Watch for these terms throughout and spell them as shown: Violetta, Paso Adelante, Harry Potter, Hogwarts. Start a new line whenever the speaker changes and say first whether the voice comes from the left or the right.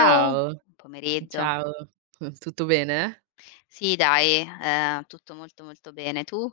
left: Ciao, buon
right: Ciao,
left: pomeriggio.
right: ciao, tutto bene?
left: Sì dai, tutto molto, molto bene. Tu?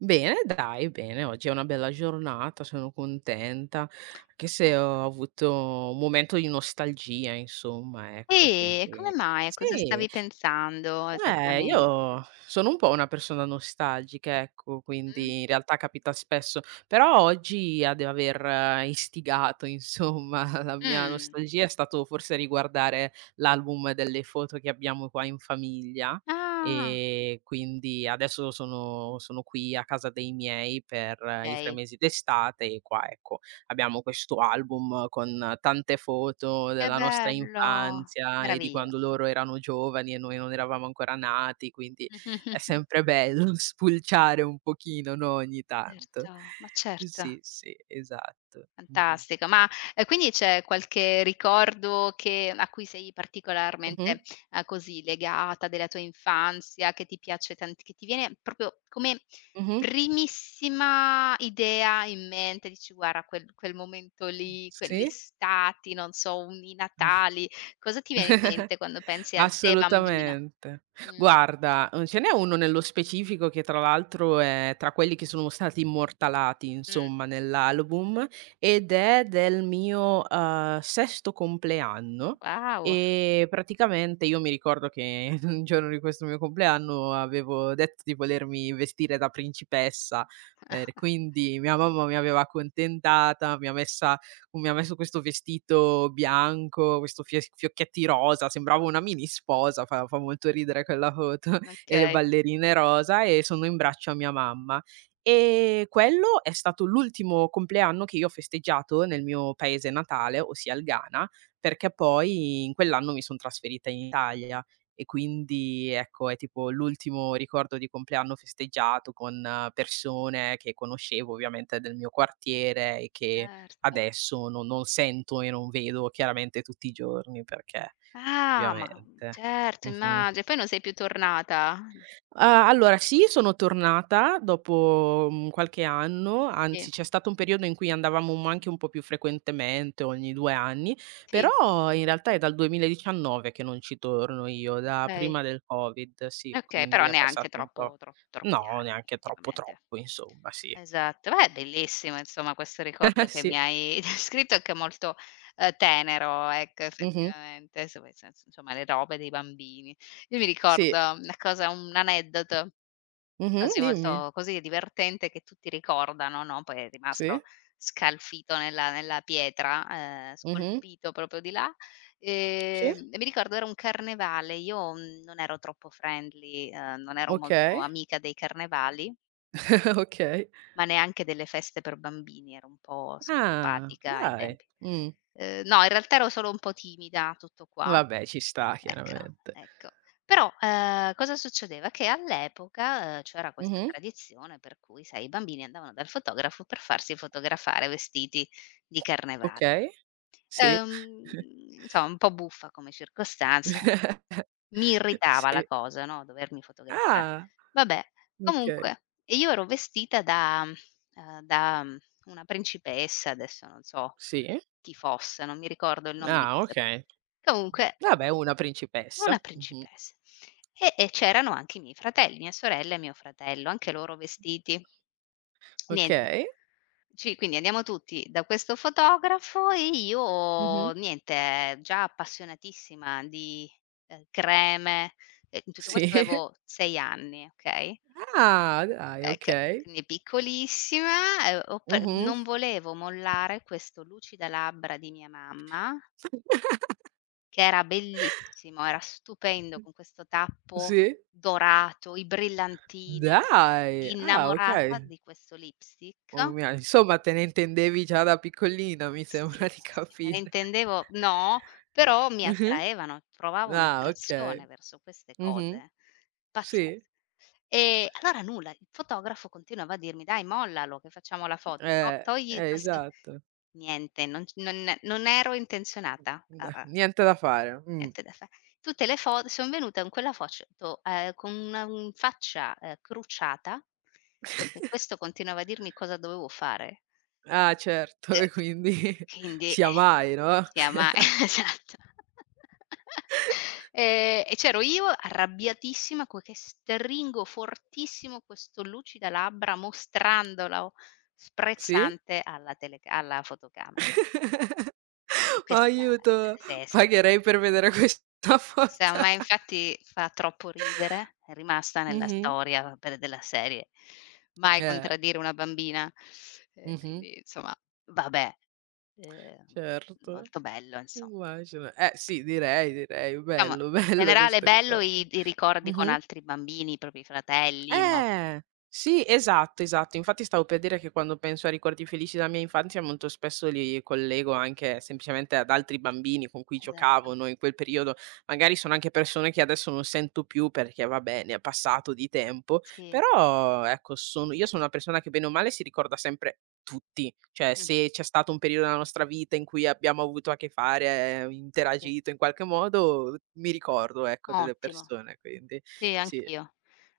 right: Bene dai, bene, oggi è una bella giornata, sono contenta, anche
left: Eh.
right: se ho avuto un momento di nostalgia insomma, ecco,
left: Come
right: quindi
left: mai? A cosa
right: sì.
left: stavi pensando esattamente?
right: Io sono un po' una persona nostalgica, ecco,
left: Mh?
right: quindi in realtà capita spesso, però oggi ad aver istigato insomma la mia
left: Mh.
right: nostalgia è stato forse riguardare l'album delle foto che abbiamo qua in famiglia,
left: Ah,
right: e quindi adesso sono qui a casa dei miei per i 3
left: okay.
right: mesi d'estate, e qua ecco abbiamo questo album con tante foto
left: Che
right: della nostra
left: bello,
right: infanzia e di
left: meraviglia.
right: quando loro erano giovani e noi non eravamo ancora nati, quindi è sempre bello spulciare un pochino, no, ogni tanto.
left: Certo, ma certo.
right: Sì, sì, esatto. Mh-mh.
left: Fantastico, ma, quindi c'è qualche ricordo che a cui sei
right: Mh-mh.
left: particolarmente, così legata della tua infanzia, che ti piace tant che ti viene proprio come
right: Mh-mh.
left: primissima idea in mente, dici: "Guarda quel momento lì, quelle
right: Sì.
left: estati, non so, un i Natali", cosa ti viene in mente quando pensi al te bambina?
right: Assolutamente.
left: Mh,
right: Guarda, ce n'è uno nello specifico che tra l'altro è tra quelli che sono stati immortalati
left: mh,
right: insomma nell'album, ed è del mio, sesto compleanno,
left: wow.
right: e praticamente io mi ricordo che un giorno di questo mio compleanno avevo detto di volermi vestire da principessa, quindi mia mamma mi aveva accontentata, mi ha messo questo vestito bianco, questo fie fiocchetti rosa, sembrava una mini sposa, fa molto ridere quella foto, e le
left: Okay,
right: ballerine rosa, e sono in braccio a mia mamma. E quello è stato l'ultimo compleanno che io ho festeggiato nel mio paese natale, ossia il Ghana, perché poi in quell'anno mi son trasferita in Italia, e quindi ecco, è tipo l'ultimo ricordo di compleanno festeggiato con persone che conoscevo ovviamente del mio quartiere e che
left: certo.
right: adesso non sento e non vedo chiaramente tutti i giorni, perché
left: Ah, ma
right: ovviamente.
left: certo
right: Mh-mh.
left: immagi poi non sei più tornata?
right: Ah, allora sì, sono tornata dopo, qualche anno,
left: Sì,
right: anzi c'è stato un periodo in cui andavamo un anche un po' più frequentemente, ogni 2 anni,
left: sì,
right: però in realtà è dal 2019 che non ci torno io, da
left: okay.
right: prima del Covid, sì,
left: Okay,
right: quindi
left: però
right: è
left: neanche
right: passato un po'.
left: troppo tro troppi
right: No,
left: anni
right: neanche troppo,
left: effettivamente.
right: troppo insomma, sì.
left: Esatto. Beh, bellissimo insomma questo
right: Eh
left: ricordo che mi
right: sì.
left: hai descritto, anche molto, tenero ecco
right: Mh-mh.
left: effettivamente, s poi s insomma le robe dei bambini. Io mi
right: Sì.
left: ricordo una cosa un aneddoto
right: Mh-mh,
left: quasi
right: dimmi.
left: molto così divertente che tutti ricordano, no, poi è rimasto
right: Sì.
left: scalfito nella pietra,
right: Mh-mh.
left: scolpito proprio di là.
right: Sì.
left: E mi ricordo era un carnevale, io, non ero troppo friendly, non ero molto
right: Okay,
left: amica dei carnevali,
right: okay.
left: ma neanche delle feste per bambini, ero un po'
right: Ah,
left: sociopatica ai
right: dai.
left: tempi.
right: Mh.
left: No, in realtà ero solo un po' timida, tutto qua.
right: Vabbè, ci sta
left: Ecco,
right: chiaramente.
left: ecco. Però, cosa succedeva? Che all'epoca, c'era questa
right: Mh-mh.
left: tradizione per cui, sai, i bambini andavano dal fotografo per farsi fotografare vestiti di carnevale.
right: Okay. Sì.
left: Insomma un po' buffa come circostanza, mi irritava la
right: Sì.
left: cosa, no, dovermi fotografare.
right: Ah,
left: Vabbè,
right: okay.
left: comunque io ero vestita da da, una principessa, adesso non so
right: Sì.
left: chi fosse, non mi ricordo il nome di
right: Ah,
left: questa
right: okay.
left: comunque
right: Vabbè, una principessa.
left: una
right: Mh-mh.
left: principessa. E c'erano anche i miei fratelli, mia sorella e mio fratello, anche loro vestiti. Niente.
right: Okay.
left: Ci quindi andiamo tutti da questo fotografo e
right: Mh-mh.
left: io niente, già appassionatissima di, creme, e in tutto
right: Sì.
left: questo avevo 6 anni, okay,
right: Ah, dai,
left: ecco,
right: okay.
left: quindi piccolissima, ho pre
right: Mh-mh.
left: non volevo mollare questo lucidalabbra di mia mamma, che era bellissimo, era stupendo con questo tappo
right: Sì.
left: dorato, i brillantini,
right: Dai! Ah,
left: innamorata
right: okay.
left: di questo
right: Oh
left: lipstick.
right: mia, insomma te ne intendevi già da piccolina, mi sembra
left: Sì,
right: di
left: sì, me ne
right: capire.
left: intendevo no, però mi
right: Mh-mh.
left: attraevano, provavo
right: Ah,
left: un'attrazione
right: okay.
left: verso queste
right: Mh-mh.
left: cose. Pazzes
right: Sì,
left: e allora nulla, il fotografo continuava a dirmi: "Dai mollalo che facciamo la foto, to togli questo"
right: esatto.
left: niente, non c non non ero intenzionata a
right: N
left: a
right: niente da fare.
left: niente da fa tutte le fo son venuta con quella foto, con una, faccia, crucciata, perché questo continuava a dirmi cosa dovevo fare.
right: Ah, certo, e
left: Ecc
right: quindi
left: quindi,
right: sia mai, no?
left: si ama, esatto. E c'ero io arrabbiatissima co che stringo fortissimo questo lucida labbra mostrandolo
right: Sì?
left: sprezzante alla teleca alla fotocamera. E
right: Oh,
left: questa
right: aiuto,
left: sì,
right: pagherei per vedere questa
left: s a
right: foto.
left: me infatti fa troppo ridere, è rimasta nella
right: Mh-mh.
left: storia per della serie. Mai
right: Eh.
left: contraddire una bambina,
right: Mh-mh.
left: quindi insomma, vabbè, ehm,
right: Certo,
left: molto bello inso
right: immagino. Eh sì, direi, direi.
left: diciamo,
right: Bello,
left: in
right: bello
left: generale
right: questo
left: bello
right: ricordo.
left: i ricordi con
right: Mh-mh.
left: altri bambini, i propri fratelli, no,
right: Eh, sì, esatto, esatto. Infatti stavo per dire che quando penso a ricordi felici della mia infanzia molto spesso li collego anche semplicemente ad altri bambini con cui giocavo,
left: esatto,
right: no, in quel periodo. Magari sono anche persone che adesso non sento più perché vabbè, ne è passato di tempo,
left: sì,
right: però ecco, sono io sono una persona che bene o male si ricorda sempre tutti, cioè
left: mh,
right: se c'è stato un periodo della nostra vita in cui abbiamo avuto a che fare,
left: sì,
right: interagito in qualche modo, mi ricordo, ecco, delle
left: ottimo.
right: persone, quindi
left: Sì,
right: sì.
left: anch'io,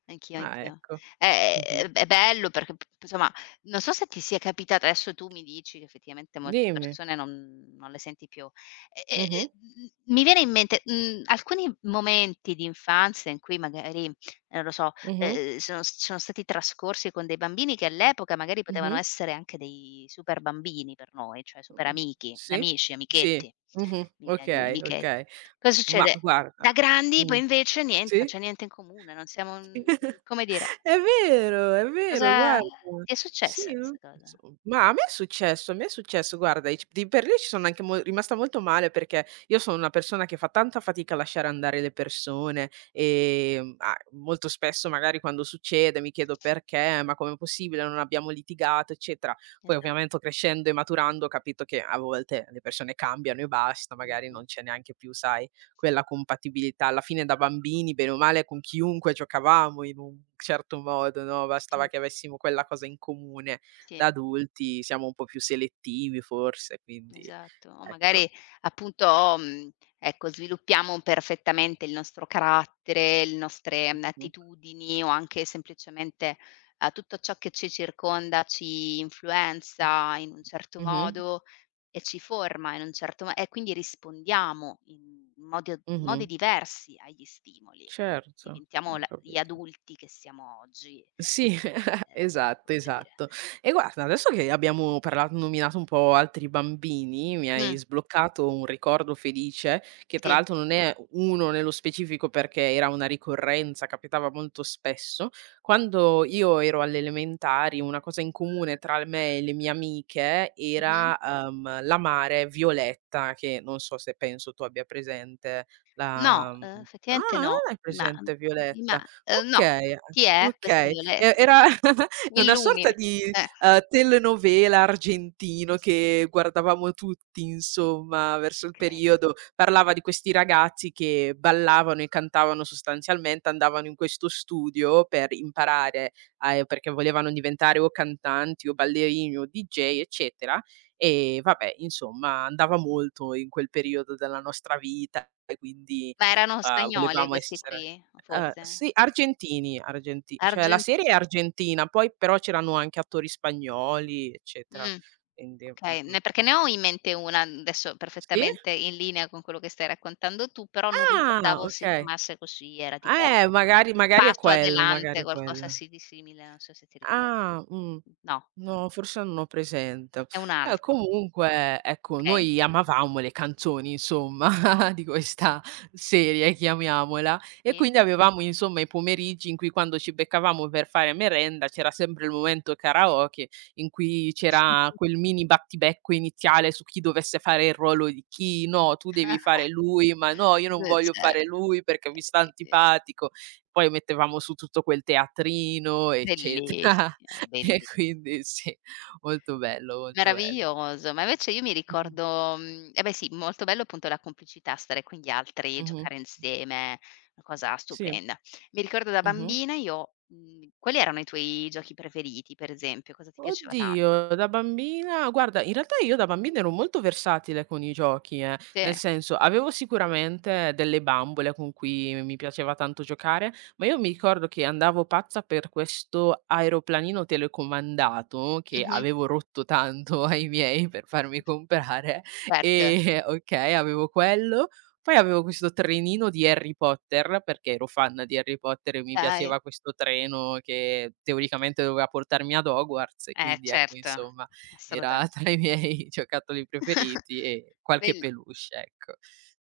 left: anch'io,
right: Ah,
left: anch'io.
right: ecco.
left: È
right: Mh-mh.
left: è bello perché p p insomma, non so se ti sia capitata adesso tu mi dici che effettivamente molte
right: Dimmi.
left: persone non le senti più. E
right: Mh-mh.
left: m mi viene in mente, alcuni momenti di infanzia in cui magari, non lo so,
right: Mh-mh.
left: sono s sono stati trascorsi con dei bambini che all'epoca magari potevano
right: Mh-mh.
left: essere anche dei super bambini per noi, cioè super
right: Mh.
left: amichi,
right: Sì?
left: amici,
right: Sì.
left: amichetti,
right: Mh-mh.
left: mi viene da dire,
right: Okay,
left: amichetti.
right: okay.
left: Cosa
right: Ma
left: succede
right: guarda
left: da grandi
right: mh.
left: poi invece niente, non
right: Sì?
left: c'è niente in comune, non siamo mhmm, come dire,
right: È vero,
left: cosa
right: guarda.
left: ti è
right: Sì,
left: successa
right: non
left: questa cosa?
right: so, ma a me è successo, guarda, e c di per lì ci sono anche mo rimasta molto male, perché io sono una persona che fa tanta fatica a lasciare andare le persone, a molto spesso magari quando succede mi chiedo: "Perché? Ma com'è possibile? Non abbiamo litigato", eccetera. Poi
left: Esatto,
right: ovviamente crescendo e maturando ho capito che a volte le persone cambiano e basta, magari
left: mh-mh,
right: non c'è neanche più, sai, quella compatibilità. Alla fine da bambini, bene o male, con chiunque giocavamo in un certo modo, no, bastava
left: cer
right: che avessimo quella cosa in comune.
left: sì.
right: Da adulti siamo un po' più selettivi forse, quindi
left: Esatto. O
right: ecco.
left: magari appunto, mhmm, ecco, sviluppiamo perfettamente il nostro carattere, le nostre,
right: Mh-mh.
left: attitudini o anche semplicemente, tutto ciò che ci circonda ci influenza in un certo
right: Mh-mh.
left: modo e ci forma in un certo mo e quindi rispondiamo in modi
right: Mh-mh.
left: diversi agli stimoli.
right: Certo,
left: Diventiamo
right: ho
left: la gli
right: capito.
left: adulti che siamo oggi.
right: Sì,
left: Ehm,
right: esatto,
left: Voglio dire.
right: esatto. E guarda, adesso che abbiamo parlato nominato un po' altri bambini, mi hai
left: Mh,
right: sbloccato un ricordo felice, che tra
left: sì.
right: l'altro non è uno nello specifico perché era una ricorrenza, capitava molto spesso. Quando io ero alle elementari, una cosa in comune tra me e le mie amiche
left: Mh-mh.
right: era, la mare Violetta, che non so se penso tu abbia presente
left: No,
right: la mhmm,
left: effettivamente
right: ah, non
left: no.
right: hai
left: Ma
right: presente
left: mhmm,
right: Violetta?
left: ma no.
right: Okay.
left: Chi è questa
right: Okay, e
left: Violetta?
right: era
left: Mi
right: una sorta
left: illumini
right: di,
left: eh,
right: telenovela argentino che guardavamo tutti insomma verso il
left: okay.
right: periodo. Parlava di questi ragazzi che ballavano e cantavano sostanzialmente, andavano in questo studio per imparare a perché volevano diventare o cantanti o ballerini o DJ eccetera. E vabbè insomma andava molto in quel periodo della nostra vita, e quindi,
left: Ma erano spagnoli
right: volevamo
left: questi
right: essere
left: qui, forse?
right: Sì, argentini, argenti cioè la
left: Argenti
right: serie è argentina, poi però c'erano anche attori spagnoli, eccetera.
left: mh,
right: Quindi
left: okay.
right: mh-mh.
left: Ne perché ne ho in mente una, adesso
right: Sì?
left: perfettamente in linea con quello che stai raccontando tu, però non
right: Ah,
left: ricordavo si
right: okay.
left: chiamasse così, era tipo p
right: Magari è
left: Paso
right: quello, magari
left: Adelante,
right: è
left: qualcosa
right: quello.
left: sì di simile, non so se ti ricordi.
right: Ah.
left: No,
right: No, forse non ho presente.
left: è un altro,
right: Comunque, ecco,
left: okay,
right: noi amavamo le canzoni, insomma, di questa serie, chiamiamola, e
left: sì.
right: quindi avevamo, insomma, i pomeriggi in cui, quando ci beccavamo per fare merenda, c'era sempre il momento karaoke, in cui c'era quel mini battibecco iniziale su chi dovesse fare il ruolo di chi: "No, tu devi fare lui", "Ma no, io non
left: Beh,
right: voglio
left: cer
right: fare lui perché mi sta
left: Ehm,
right: antipatico". Poi mettevamo su tutto quel teatrino, eccetera.
left: bellissimo,
right: E
left: bellissi
right: quindi sì, molto bello, molto bello.
left: meraviglioso. Ma invece io mi
right: Mh-mh.
left: ricordo eh beh sì, molto bello appunto la complicità, stare con gli altri,
right: Mh-mh.
left: giocare insieme, una cosa
right: Sì.
left: stupenda. Mi ricordo da
right: Mh-mh.
left: bambina io quali erano i tuoi giochi preferiti per esempio? Cosa ti piaceva tan
right: Oddio, da bambina guarda, in realtà io da bambina ero molto versatile con i giochi, eh.
left: sì,
right: Nel senso, avevo sicuramente delle bambole con cui mi piaceva tanto giocare, ma io mi ricordo che andavo pazza per questo aeroplanino telecomandato, che
left: mh-mh,
right: avevo rotto tanto ai miei per farmi comprare,
left: certo,
right: e okay, avevo quello, poi avevo questo trenino di Harry Potter, perché ero fan di Harry Potter e mi
left: dai.
right: piaceva questo treno che teoricamente doveva portarmi ad Hogwarts, e
left: Eh
right: quindi ecco
left: certo,
right: insomma era
left: assolutamen
right: tra i miei giocattoli preferiti, e qualche
left: bell.
right: peluche, ecco.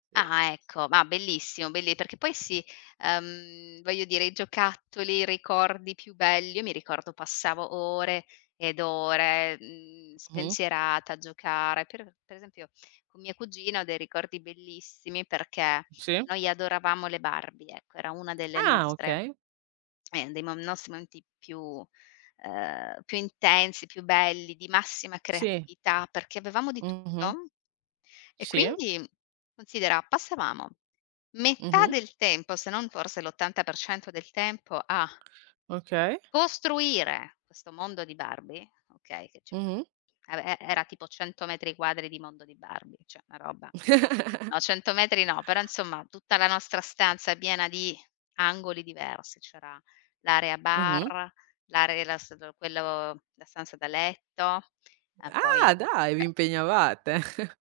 right: Sì.
left: Ah, ecco, ma bellissimo, belli perché poi sì, voglio dire i giocattoli, i ricordi più belli io mi ricordo passavo ore ed ore,
right: Mh-mh.
left: spensierata a giocare. Per esempio con mia cugina ho dei ricordi bellissimi perché
right: Sì.
left: noi adoravamo le Barbie, ecco, era una delle
right: Ah
left: nostre
right: okay.
left: dei mo nostri momenti più più intensi, più belli, di massima
right: Sì.
left: creatività, perché avevamo di
right: Mh-mh.
left: tutto e
right: Sì.
left: quindi considera, passavamo metà
right: Mh-mh.
left: del tempo, se non forse l'80% del tempo a
right: Okay.
left: costruire questo mondo di Barbie, okay, che c'è
right: Mh-mh.
left: vabbè, era tipo 100 metri quadri di mondo di Barbie, cioè una roba no, 100 metri no, però insomma tutta la nostra stanza è piena di angoli diversi, c'era l'area
right: Mh-mh.
left: bar, l'area la s quello la stanza da letto, e poi
right: Ah dai, vi impegnavate.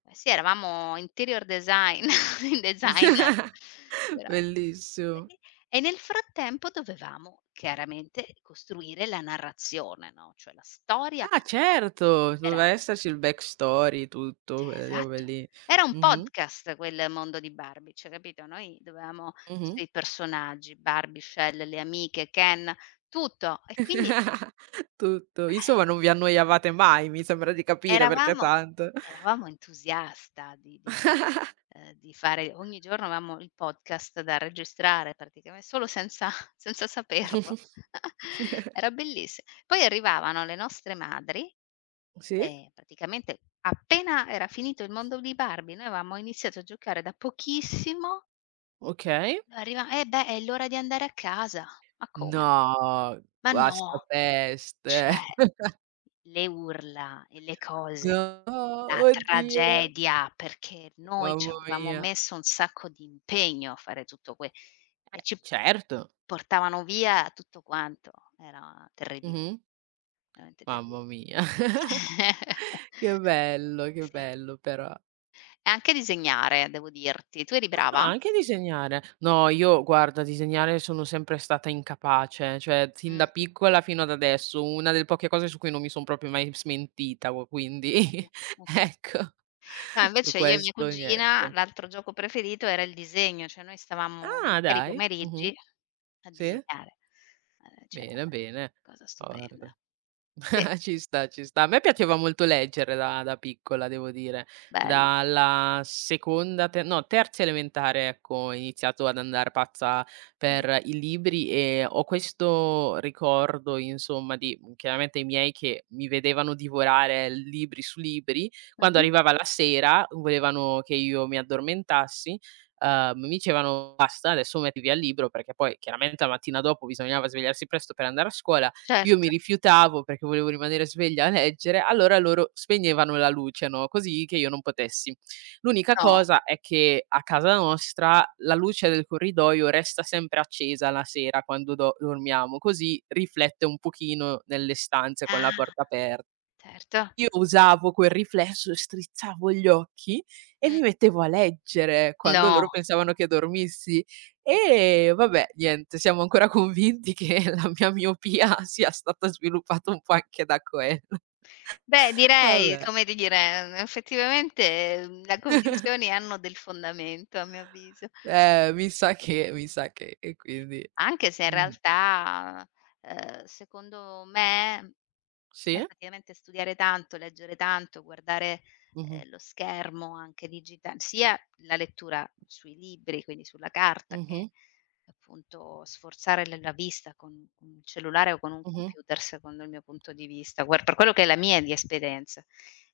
left: eh sì, eravamo interior design designer, verame
right: Bellissimo.
left: bene e nel frattempo dovevamo chiaramente costruire la narrazione, no, cioè la storia
right: Ah certo, doveva
left: era
right: esserci il backstory, tutto,
left: cioè,
right: quelle robe
left: esatto,
right: lì.
left: era un
right: Mh-mh,
left: podcast quel mondo di Barbie, cioè capito, noi dovevamo
right: mh-mh.
left: costruire i personaggi, Barbie, Shell, le amiche, Ken, tutto e quindi
right: Tutto.
left: eh
right: Insomma non vi annoiavate mai, mi sembra di capire, perché
left: eravamo
right: tanto
left: eravamo entusiasta di di fare ogni giorno avevamo il podcast da registrare praticame solo senza senza saperlo. Era bellissi poi arrivavano le nostre madri
right: sì,
left: e praticamente appena era finito il mondo di Barbie, noi avevamo iniziato a giocare da pochissimo
right: okay.
left: e arriva: "Eh beh, è l'ora di andare a casa." Ma come?
right: No,
left: Ma no,
right: guastapeste.
left: cioè le urla e le
right: No,
left: cose. La
right: oddio,
left: tragedia, perché noi
right: mamma
left: ci avevamo
right: mia.
left: messo un sacco di impegno a fare tutto que e ci
right: Certo.
left: portavano via tutto quanto. Era terribile,
right: Mh-mh.
left: veramente terribile.
right: Mamma mia. Che
left: Sì.
right: bello però.
left: E anche disegnare, devo dirti. Tu eri
right: Ah,
left: brava?
right: anche disegnare. No, io guarda, disegnare sono sempre stata incapace, cioè sin da
left: Mh,
right: piccola fino ad adesso, una delle poche cose su cui non mi son proprio mai smentita, gu quindi
left: okay, okay.
right: ecco,
left: No,
right: su
left: invece io e mia
right: questo niente.
left: cugina, l'altro gioco preferito era il disegno, cioè noi stavamo
right: Ah,
left: interi
right: dai. Mh-mh.
left: pomeriggi a
right: Sì?
left: disegnare. Cioè
right: Bene, bene.
left: cosa stupenda.
right: Guarda
left: Sì,
right: ci sta, ci sta. A me piaceva molto leggere da piccola, devo dire.
left: bello.
right: Dalla seconda te no, terza elementare, ecco, ho iniziato ad andar pazza
left: Mh.
right: per i libri, e ho questo ricordo, insomma, di chiaramente i miei che mi vedevano divorare libri su libri. Quando
left: Mh-mh.
right: arrivava la sera, volevano che io mi addormentassi, mi dicevano: "Basta, adesso metti via il libro", perché poi chiaramente la mattina dopo bisognava svegliarsi presto per andare a scuola. Io mi
left: Certo,
right: rifiutavo perché volevo rimanere sveglia a leggere, allora loro spegnevano la luce, no, così che io non potessi. L'unica
left: no.
right: cosa è che a casa nostra la luce del corridoio resta sempre accesa la sera quando do dormiamo, così riflette un pochino nelle stanze con la
left: Ah,
right: porta aper
left: certo.
right: io usavo quel riflesso, strizzavo gli occhi e
left: Mh,
right: mi mettevo a leggere quando loro
left: no.
right: pensavano che dormissi. E vabbè, niente, siamo ancora convinti che la mia miopia sia stata sviluppata un po' anche da quello.
left: Beh, direi,
right: Vabbè,
left: come dire, effettivamente, le convinzioni hanno del fondamento, a mio avviso.
right: mi sa che e quindi
left: Anche se in
right: mh.
left: realtà, secondo me,
right: Sì?
left: effettivamente studiare tanto, leggere tanto, guardare,
right: Mh-mh.
left: lo schermo anche digita sia la lettura sui libri, quindi sulla carta,
right: Mh-mh.
left: che appunto sforzare l la vista con il cellulare o con un
right: Mh-mh.
left: computer, secondo il mio punto di vista, guar per quello che è la mia di esperienza,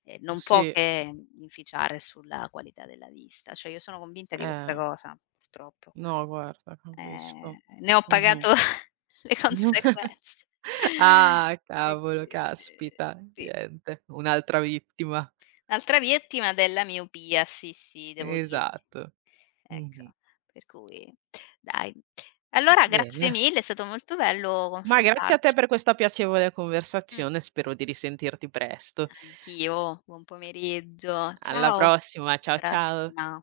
left: non può
right: Sì,
left: che inficiare sulla qualità della vista. Cioè io sono convinta di questa
right: eh.
left: cosa, purtroppo.
right: No guarda, capisco.
left: Ne ho
right: Mh-mh.
left: pagato le conseguenze.
right: Ah,
left: E
right: cavolo,
left: quindi
right: caspita,
left: sì.
right: niente, un'altra vittima.
left: L'altra vittima della miopia, sì, sì, devo dirti.
right: Esatto. Mh-mh.
left: Ecco, per cui dai.
right: Va
left: Allora grazie
right: bene.
left: mille, è stato molto bello
right: Ma grazie a te
left: confrontarci.
right: per questa piacevole
left: Mh,
right: conversazione, spero di risentirti presto.
left: anch'io. Buon pomeriggio.
right: Alla
left: Ciao,
right: prossima, ciao, ciao.
left: prossima.